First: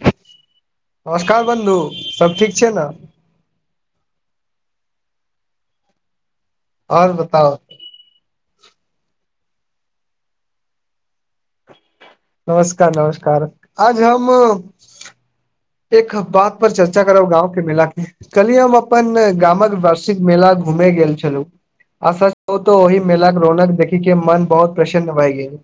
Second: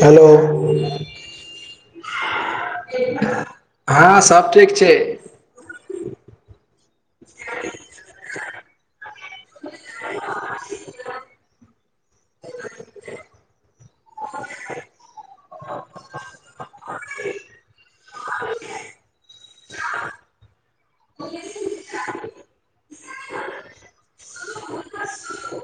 Hello नमस्कार बन्धु सब ठीक छै ने हँ सभ ठीक छै आओर बताउ [unintelligible] नमस्कार नमस्कार आज हम एक हम बात पर चर्चा करब गाँव के मेला के कलिय हम अपन गामक वार्षिक मेला घुमे गेल छलहुँ आशा त ओहिमे मेलाक रौनक देखी के मन बहुत प्रसन्न भय गेल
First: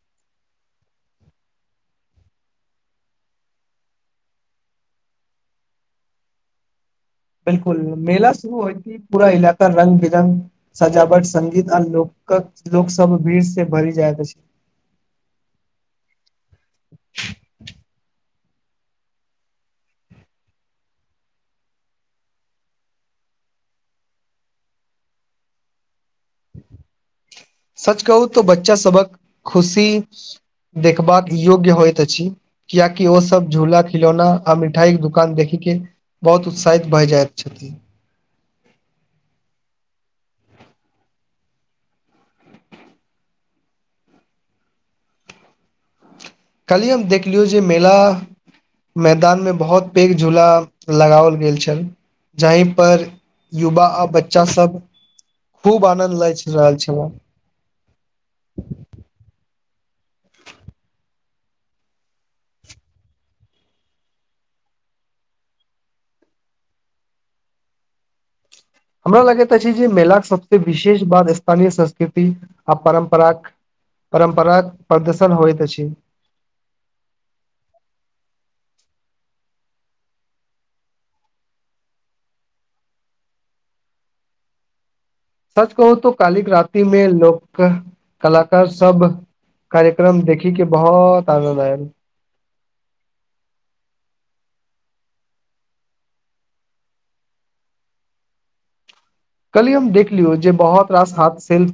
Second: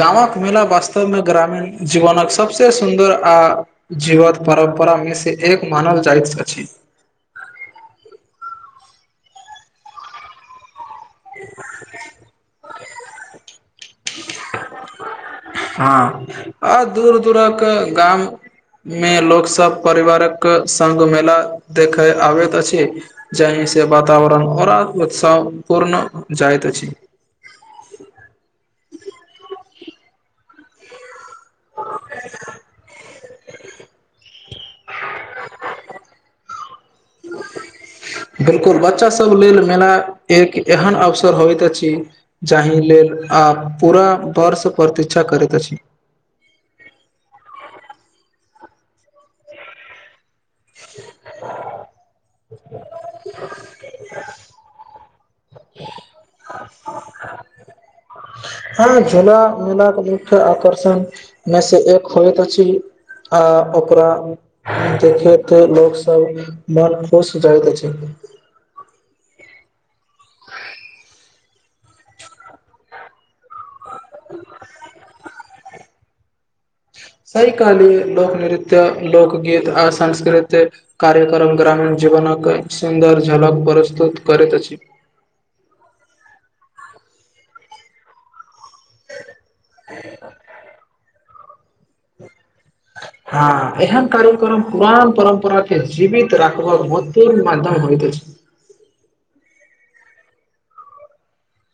गाँवक मेला वास्तवमे ग्रामीण जीवनक सबसे सुन्दर आ जीवत परम्परामे से एक मानल जाइत अछि बिलकुल मेला शुरू होइ छै की पूरा इलाका रङंग बिरङ्ग सजावट संगीत आ लोकक लोक सब भीड़ से भरि जायत अछि हँ आ दूर दूरक गाम मे लोक सब परिवारक संग मेला देखे आबैत अछि ज से वातावरण आऔर उत्साह पूर्ण जाइत अछि सच कहू तऽ बच्चा सबक खुशी देखबाक योग्य होइत अछि कियकि ओसभ सब झूला खिलौना आ मिठाई के दुकान देखिके बहुत उत्साहित भए जाइत छथि बिल्कुल बच्चा सब लेल मेला एक एहन अवसर होइत अछि जाहि लेल आ पूरा वर्ष प्रतिक्षा करैत अछि काल्हि हम देखलियौ जे मेला मैदान मे बहुत पेघ झूला लगाओल गेल छल जाहिं पर युवा आ बच्चा सब खूब आनन्द लै छला छला मेला के मुख्य आकर्षण मे से एक होइत अछि आ ओकरा देखेके लोक सब मन खुश हो जाइत छै ह हमरा लगैत अछि जे मेलाके सबसँ विशेष बात स्थानीय संस्कृति आ परम्पराक परम्परा प्रदर्शन होइत अछि सही कहलिये लोकनृत्य लोकगीत आ संस्कृत कार्यक्रम ग्रामीण जीवनकक सुन्दर झलक प्रस्तुत करैत अछि सच कहू त कालिक रति मे लोक कला सब कार्यक्रम देखी के बहुत आन्नद आयल हँ इह कार्यक्रम पुरान परम्परा के जीवित राखबाक महत्वपूर्ण माध्यम होइत अछि कली हम देख लियौ जे बहुत रास हाथ सेेल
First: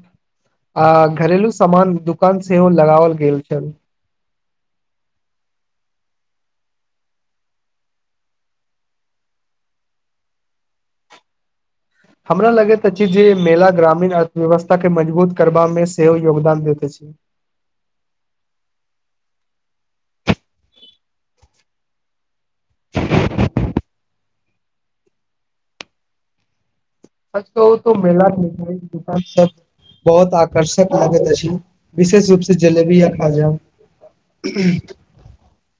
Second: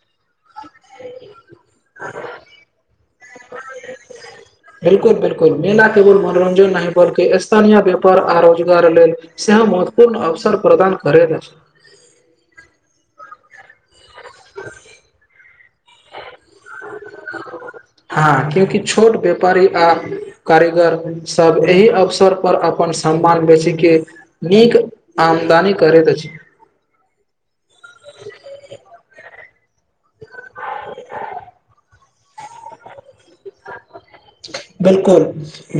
आ घरेलू सामान दुकान सेहो लगाओल गेल छलनि बिल्कुल बिलकुल मीना केवल मनोरंजन नहि बल्कि स्थानीय व्यापार आ रोजगार लेल सेहो महत्वपूर्ण अवसर प्रदान करैत अछि हमरा लगैत अछि जे मेला ग्रामीण अर्थव्यवस्था के मजबूत करबामे सेहो योगदान दैत अछि हँ क्योंकि छोट बे वापारी आ कारीगर सब एहि अवसर पर अपन सम्मान बेची के नीक आमदनी करैत अछि सच कहु त मेला म दूकान सब बहुत आकर्षक लागैत अछि विशेष रूप से जलेबी आ खाजा बिल्कुल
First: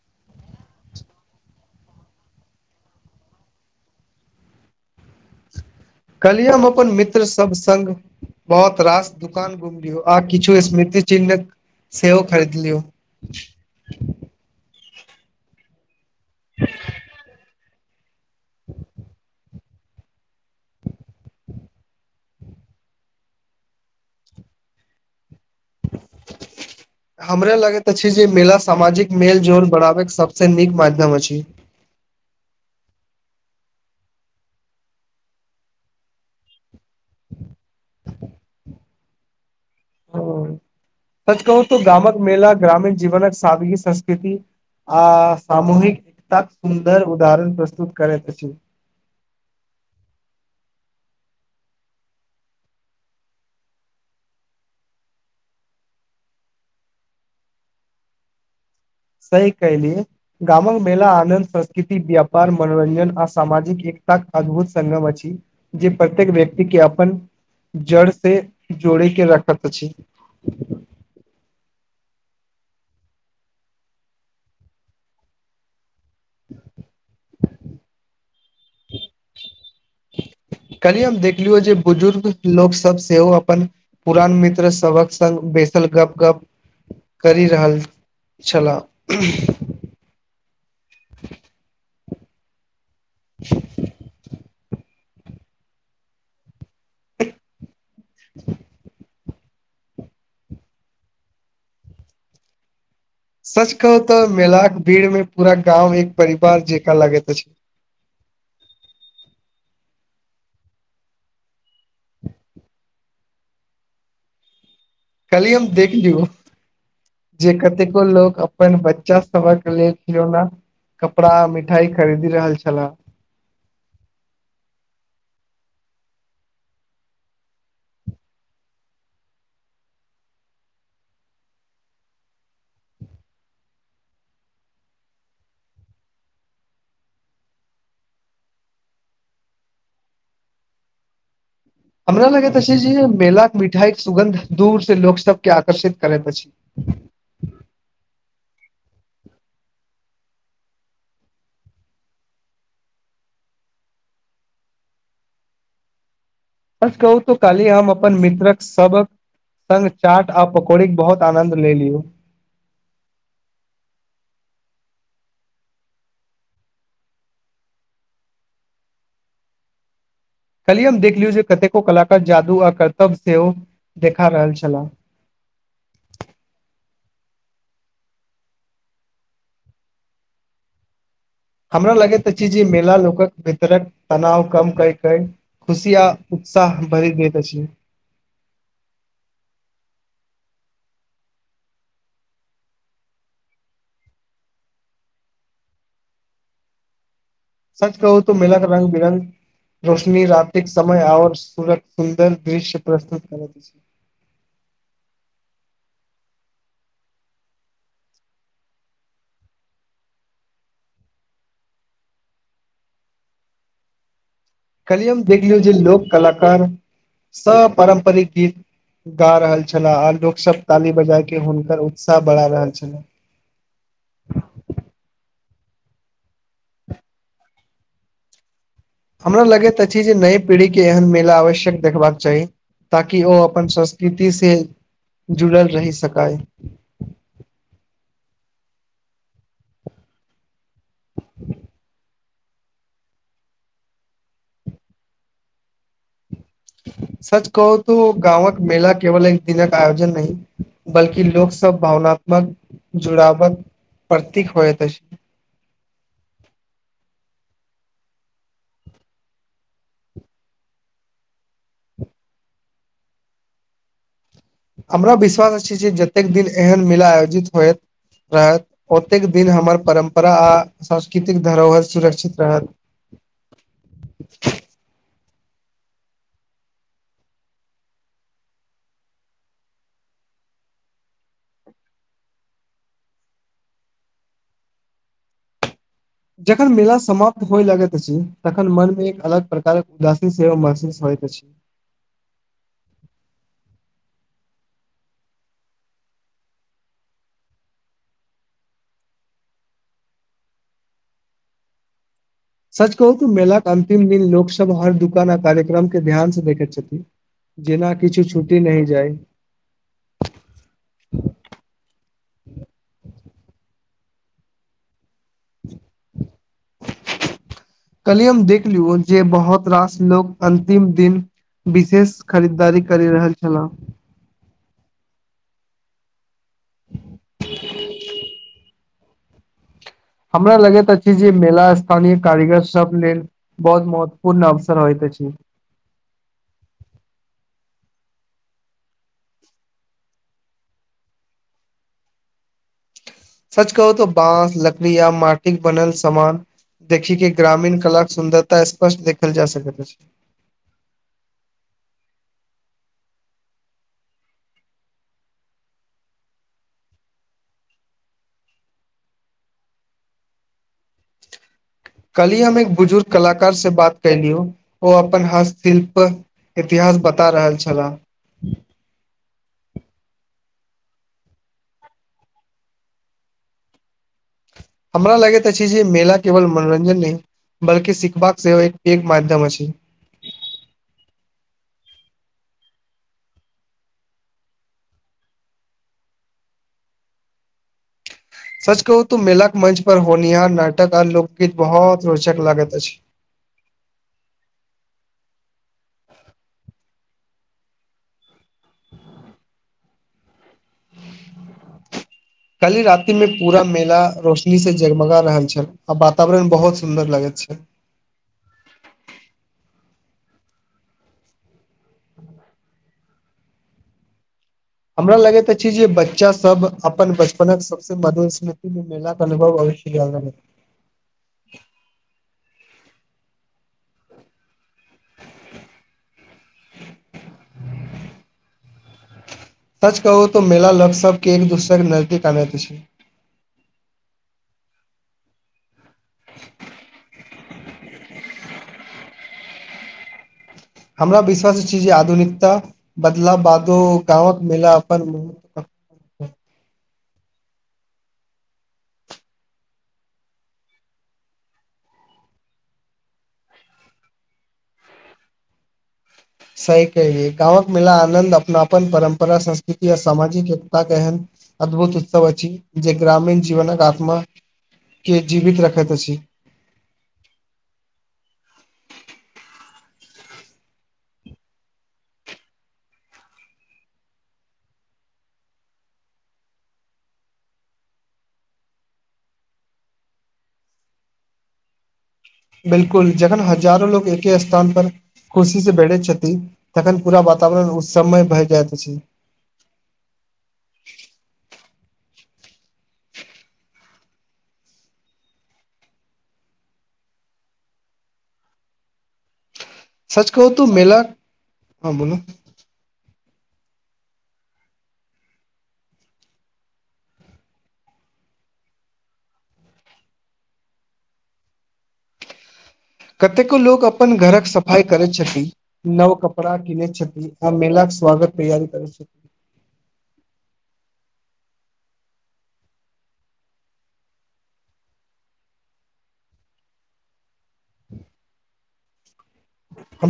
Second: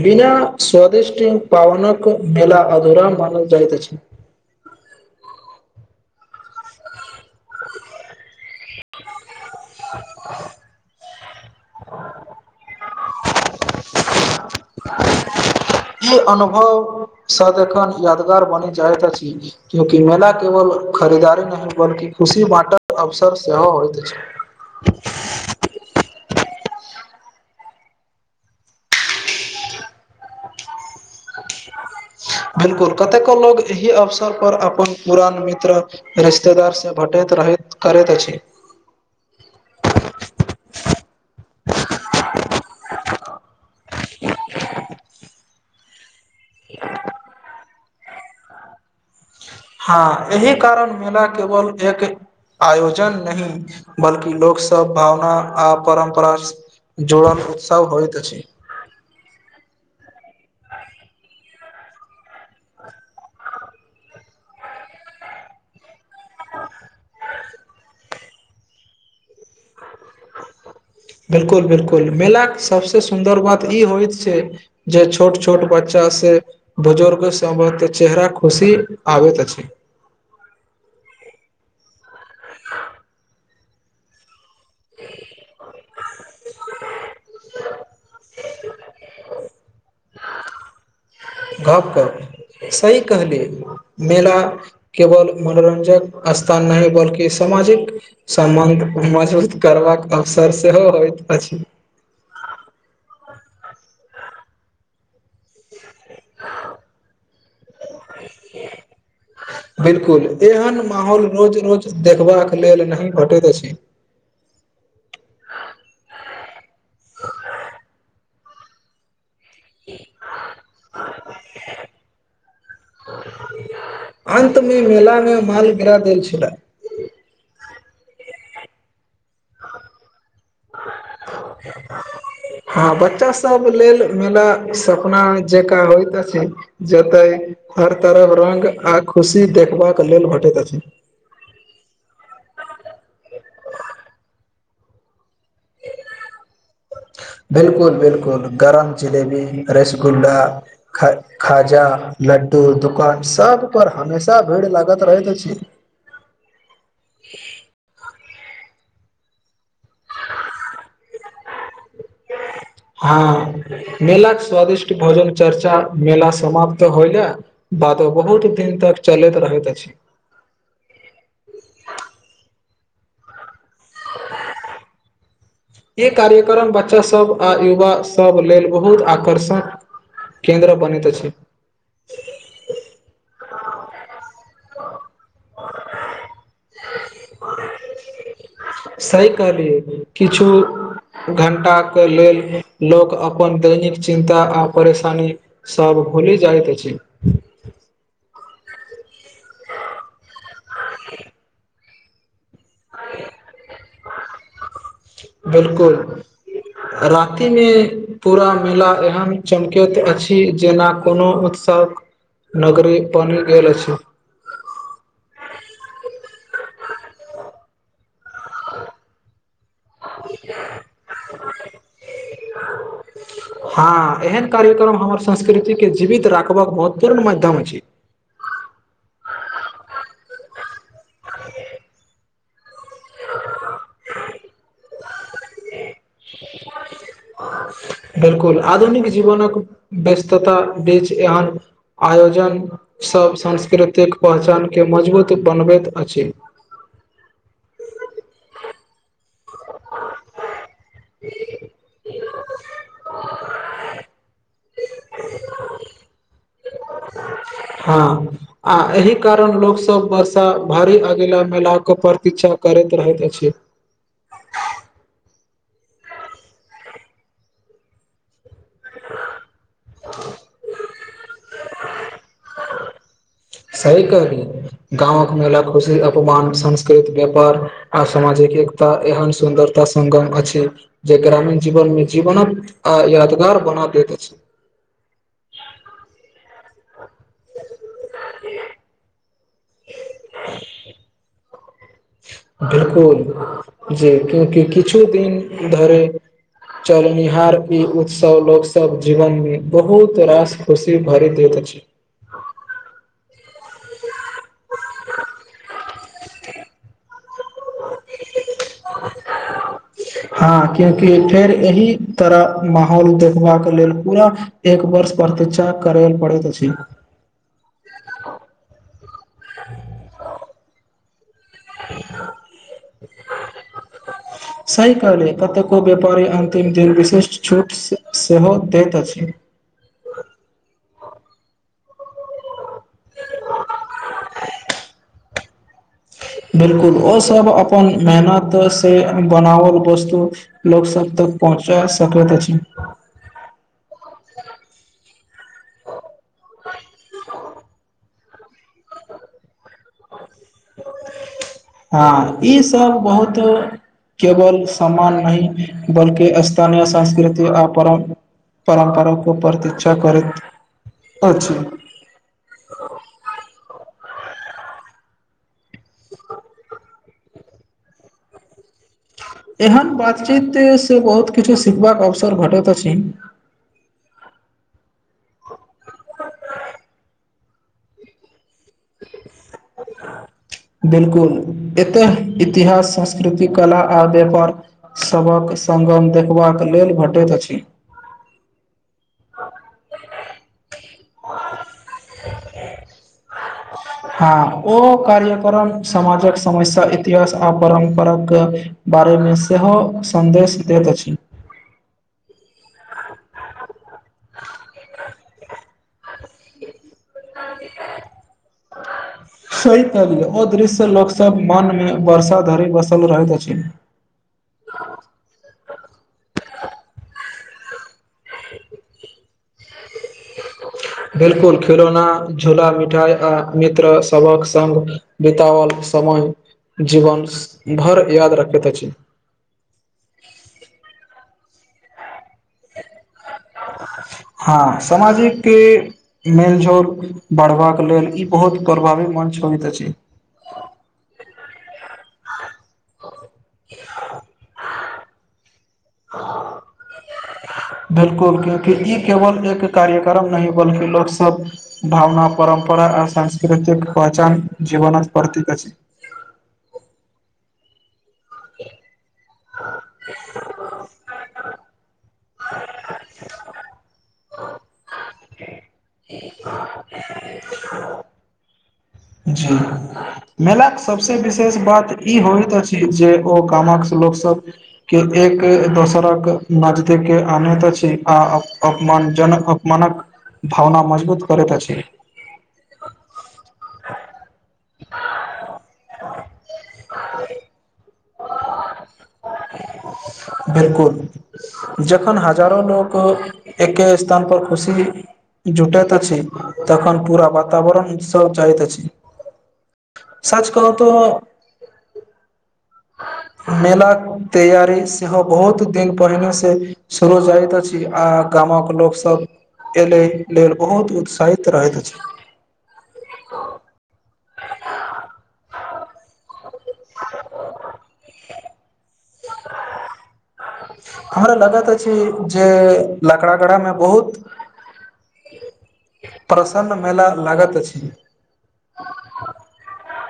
बिना स्वदिष्टी पावनकक मेल अधूरा मानल जाइत अछि कल्हि हम अपन मित्र सब सङ्ग बहुत रास दुकान घुमलियौ आ किछु स्मृति चिन्ह सेहो खरीदलियौ [unintelligible] [unintelligible] ई अनुभव सदखन यादगार बनी जाइत अछि क्यूंकि मेला केवल खरीदारी नहि बल्कि खुशी बांटक अवसर सेहो होइत अछि [unintelligible] [unintelligible] हमरा लगैत अछि जे मेला सामाजिक मेल जोल बढ़ाबैके सबस नीक माध्यम अछि [unintelligible] बिल्कुल कतेको लोग एहि अवसर पर अपन पुरान मित्र रिश्तेदार से भेटैत रहे करैत अछि ह सच कहू त गामक मेला ग्रामीण जीवनक सादगी संस्कृति आ सामूहिक एकता सुन्दर उदाहरण प्रस्तुत करैत अछि हँ एहि कारण मेला केवल एक आयोजन नहीं बल्कि लोक सब भावना आ परम्परा जुड़न उत्साह होइत अछि सही कहिलिय गामक मेला आनन्द संस्कृति व्यापार मनोरंञ्जन आ सामजिक ए ताक अद्भुत संगम अछि जे प्रत्येक व्यक्ति के अपन जड़ से जोड़ी के रखैत अछी। बिलकुल बिलकुल मेलाक के सबसे सुन्दर बात ई होइत छैय जे छोट छोट ब च से बुजुर्ग सबहक चेहरा खुशी आबैत अछि। कनि हम देखलियौ जे बुजुर्ग लोक सब सेहो अपन पुरान मित्र सवक संग बितल गप गप करि रहल छलाह घप सही कहली मेला केवल मनोरंजक स्थान नहि बल्कि सामाजिक संबंध करवाक अवसर सेहो होयत अछि सच कहू तऽ मेलाक भीड़ में पूरा गाँव एक परिवार जका लगैत अछि [unintelligible] बिल्कुल एहन माहौल रोज रोज देखबाक लेल नहि भेटैत अछि [unintelligible] कल्हि हम देख लियौ जे कतेको लोग अपन बच्चा सब के लेल खिलौना कपड़ा मिठाई खरीदी रहल छला अन्तमे मेलामे माल गिरा देल छला [unintelligible] [unintelligible] हँ बच्चा सब लेल मेला सपना जकाँ होइत अछि जतै हर तरफ रंग आ खुशी देखबाक लेल भेटैत अछि हमरा लगैत अछि जे मेलाके मिठाईक सुगन्ध दूर से लोक सब के आकर्षित करैत अछि। बिलकुल बिलकुल गरम जिलेबी रसगुल्ला ख खाजा लड्डू दुकान सब पर हमेशा भीड़ लागत रहैत अछि। सच कहु तऽ काली हम अपन मित्रक सभक संगङ्ग चाट आ पकौड़ीक बहुत आनन्द ले लियौ। हँ मेलाके स्वादिष्ट भोजन चर्चा मेला समाप्त होइ लय बादो बहुत दिन तक चलैत रहैत अछि। खली हम देख लियौ जे कतेको कलाकार जादू आ कर्तव्य सेहो देखा रहल छलाह। बच्चासभ आ युवासभ लेल बहुत आकर्षक केन्द्र बनैत अछि। हमरा लगैत अछि जे मेला लोकक भीतरक तनाव कम करै कै खुशी आ साह भरी दैत अछी। सही कहलियै किछु घंटाके लेल लोक अपन दैनिक चिन्ता आ परेशानी सभ भुली जाइत अछी। सच कहू त मेलाक रंग बिरङंग रोशनी रातिक समय आओर सूरज सुन्दर दृश्य प्रस्तुत करैत छैय। [inaudible] रातिमे पूरा मेला एहन चमकैत अछि जेना कोनो उत्सव नगरी बनि गेल अछि। कली हम देखलियौ जे लोक कलाकार स पारम्परिक गीत गा रहल छलाह आ लोक सब ताली बजा के हुनकर उत्साह बढ़ा रहल छला। हाँ एहन कार्यक्रम हमर संस्कृतिके जीवित राखबाक महत्वपूर्ण मध्यम अछि। हमरा लगैत अछि जे नयि पीढ़ी के एहन मेला आवश्यक देखबाक चाही ताकि ओ अपन संस्कृति से जुड़ल रहि सकाय। बिल्कुल आधुनिक जीवनक व्यस्तता बीच एहन आयोजन सब सांस्कृतिक पहचानके मजबूत बनबैत अछि। सच कहू तू गाँवक मेला केवल एक दिनक आयोजन नहि बल्कि लोक सब भावनात्मक जुड़ावत प्रतीक होएत अछि हाँ आ एहि कारण लोक सब वर्षा भारी अगेला मेला के प्रतिक्षा करैत रहत अछि। हमरा विश्वास अछी जे जतेक दिन एहन मेला आयोजित होयत रहत ओतेक दिन हमर परम्परा आ सांस्कृतिक धरोहर सुरक्षित रहत सही कहली गाँव घुमेला खुशी अपमान संस्कृत व्यापार आ सामाजिक एकता एहन सुन्दरता संग अछि जे ग्रामीण जीवन मे जीवनक आ यादगार बना दैत अछि। जखन मेला समाप्त होय लगैत अछि, तखन मनमे एक अलग प्रकारक उदासीन [unintelligible] अछि। बिल्कुल जे क्युकि किछु दिन धरे चलनिहार ई उत्सव लोक सब जीवन मे बहुत रास खुशी भरि दैत अछि। [inaudible] सच कहू कि मेलाके अंतिम दिन लोकसब हर दुकान आ कार्यक्रम के ध्यान से देखैत छथिन। जेना किछु छुटी नहि जाइ। हाँ कियाकि फेर एहि तरह माहौल देखबाके लेल पूरा एक वर्ष प्रतिक्षा करेल पड़े कलिय हम देख लियौ जे बहुत रास लो अन्तिम दिन विशेष खरीदारी करि रहल छलाह सहि कहलि कतेको व्यापारी अंतिम दिन विशिष छूट सेहो दैत अछि छी हमरा लगैत अछि जे मेला स्थानीय कारीगर सब लेल बहुत महत्वपूर्ण अवसर होइत अछि [inaudible] बिल्कुल ओ सब अपन मेहनत से बनावल वस्तु लोग सब तक पहुँचा सकैत अछि सच कहू त बाँस लकड़ी या माटिके बनल सामान देखि कि ग्रामीण कला सुन्दरता स्पष्ट देखल जा सकैत अछि हाँ ईसब बहुत केवल सम्मान नहि बल्कि स्थानीय संस्कृति आ परम परम्परा को प्रतीक्षा करैत अछि कली हम एक बुजुर्ग कलाकार से बात कलियौ ओ अपन हस्तशिल्प इतिहास बता रहल छलाह [inaudible] एहन बातचीत से बहुत किछु सिखबाक अवसर भैटैत अछि हमरा लगैत अछि जे मेला केवल मनोरञ्जन नहि बल्कि सिखबाक सेहो एक माध्य बिलकुल एतेह इतिहास संस्कृति कला आ व्यापार सबहक संगम देखबाक ल घटैत अछि सच कहू तऽ मेलाक मंच पर होनिहार नाटक आ लोकगीत बहुत रोच हँ ओ कार्य समाजक समस्या इतिहास आ परम्पर कऽ बारे मे सेहो सन्देश त दैत छै ह कल्हि रातिमे पूरा मेला रोशनी से जगमगा रहल छल आ वातावरण बहुत सुन्दर लागै छै सही ओ दृश्य लोक सभ मनमे वर्षा धरि बसल रहैत अछि हमरा लगैत अछि जे बच्चासभ अपन बच अप सबसँ मधुर स्मृति मे मेलाक क अनुभव अबैत या नहि बिलकुल खिलौना झूला मिठाई आ मित्र सभक संग बिताओल समय जीवन स्स भरि याद रखैत अछि सच कहू तऽ मेला लग सबके एक दूसरे के नजदीक आवैत अछि हँ सामाजिक के मेलजोल बढ़बाक लेल ई बहुत प्रभावी मन छनित अछि हमरा विश्वास अछि जे आधुनिकता बदला बादो गाँवक मेला अपन म बिलकुल क्यूंकि ई केवल एक कार्यक्रम नहि बल्कि लोक सब भावना परम्परा रा आ सांस्कृतिक पहचान जीवनक प्रतीक अछि सही कहैये गाँवक मेला आनन्द अपनापन परम्परा संस्कृति आ सामाजिक एकताक एहन अद्भुत उत्सव अछि जे ग्रामीण जीवनक आत्माके जीवित रखैत अछि जी मेलाक सबसँ विशेष बात ई होइत अछि जे ओ गामक लोक सभके एक दोसरक नजदीक आनैत अछि आ अपमान जनक उपमानक भावना मजबूत करैत छै बिल्कुल जखन हजारो लोग एके स्थान पर खुशी से बैठे छथिन तखन पूरा बात बताबै ओ स् बिल्कुल जखन हाथ हजारो लोक एके स्थान पर खुशी जुटइत अछि तखन पूरा वातावरण उत्सव चाहैत अछि सच कहू तू मेला हँ बोलू मेलाक तैयारी सेहो बहुत दिन पहिने से सुरू जाइत अछि आ गामक लोक सभ अहि लेल बहुत उत्साहित रहैत अछि कतेको लोक अपन घरक सफाइ करैत छथिन नव क कपड़ा कीनैत छथि आ मेेलाक स्वागत तैयारी करै हमरा लागत अछि जे लकड़ा गारामे बहुत प्रसन्न मेला लागैत अछि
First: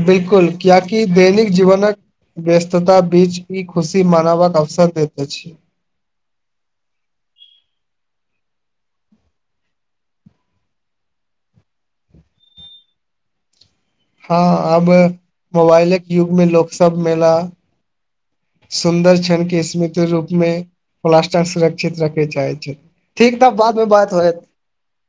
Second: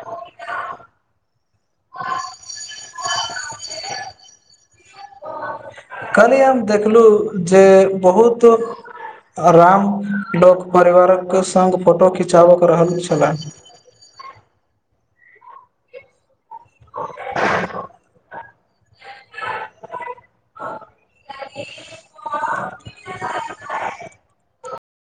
बिल्कुल कियाकि दैनिक जीवनक व्यस्तता बीच ई खुशी मनावक अवसर देैत अछि कल्हिये हम देखलहुँ जे बहुत राम लोक परिवारक सङ्ग फोटो खिचाबक रहलख छलाह हँ आब मोबाइलक युगमे लोक सब मेला सुन्दर क्षणके स्मित रूपमे प्लास्टर सुरक्षित रखय चाहै छथि ठीक त बादमे बात होयत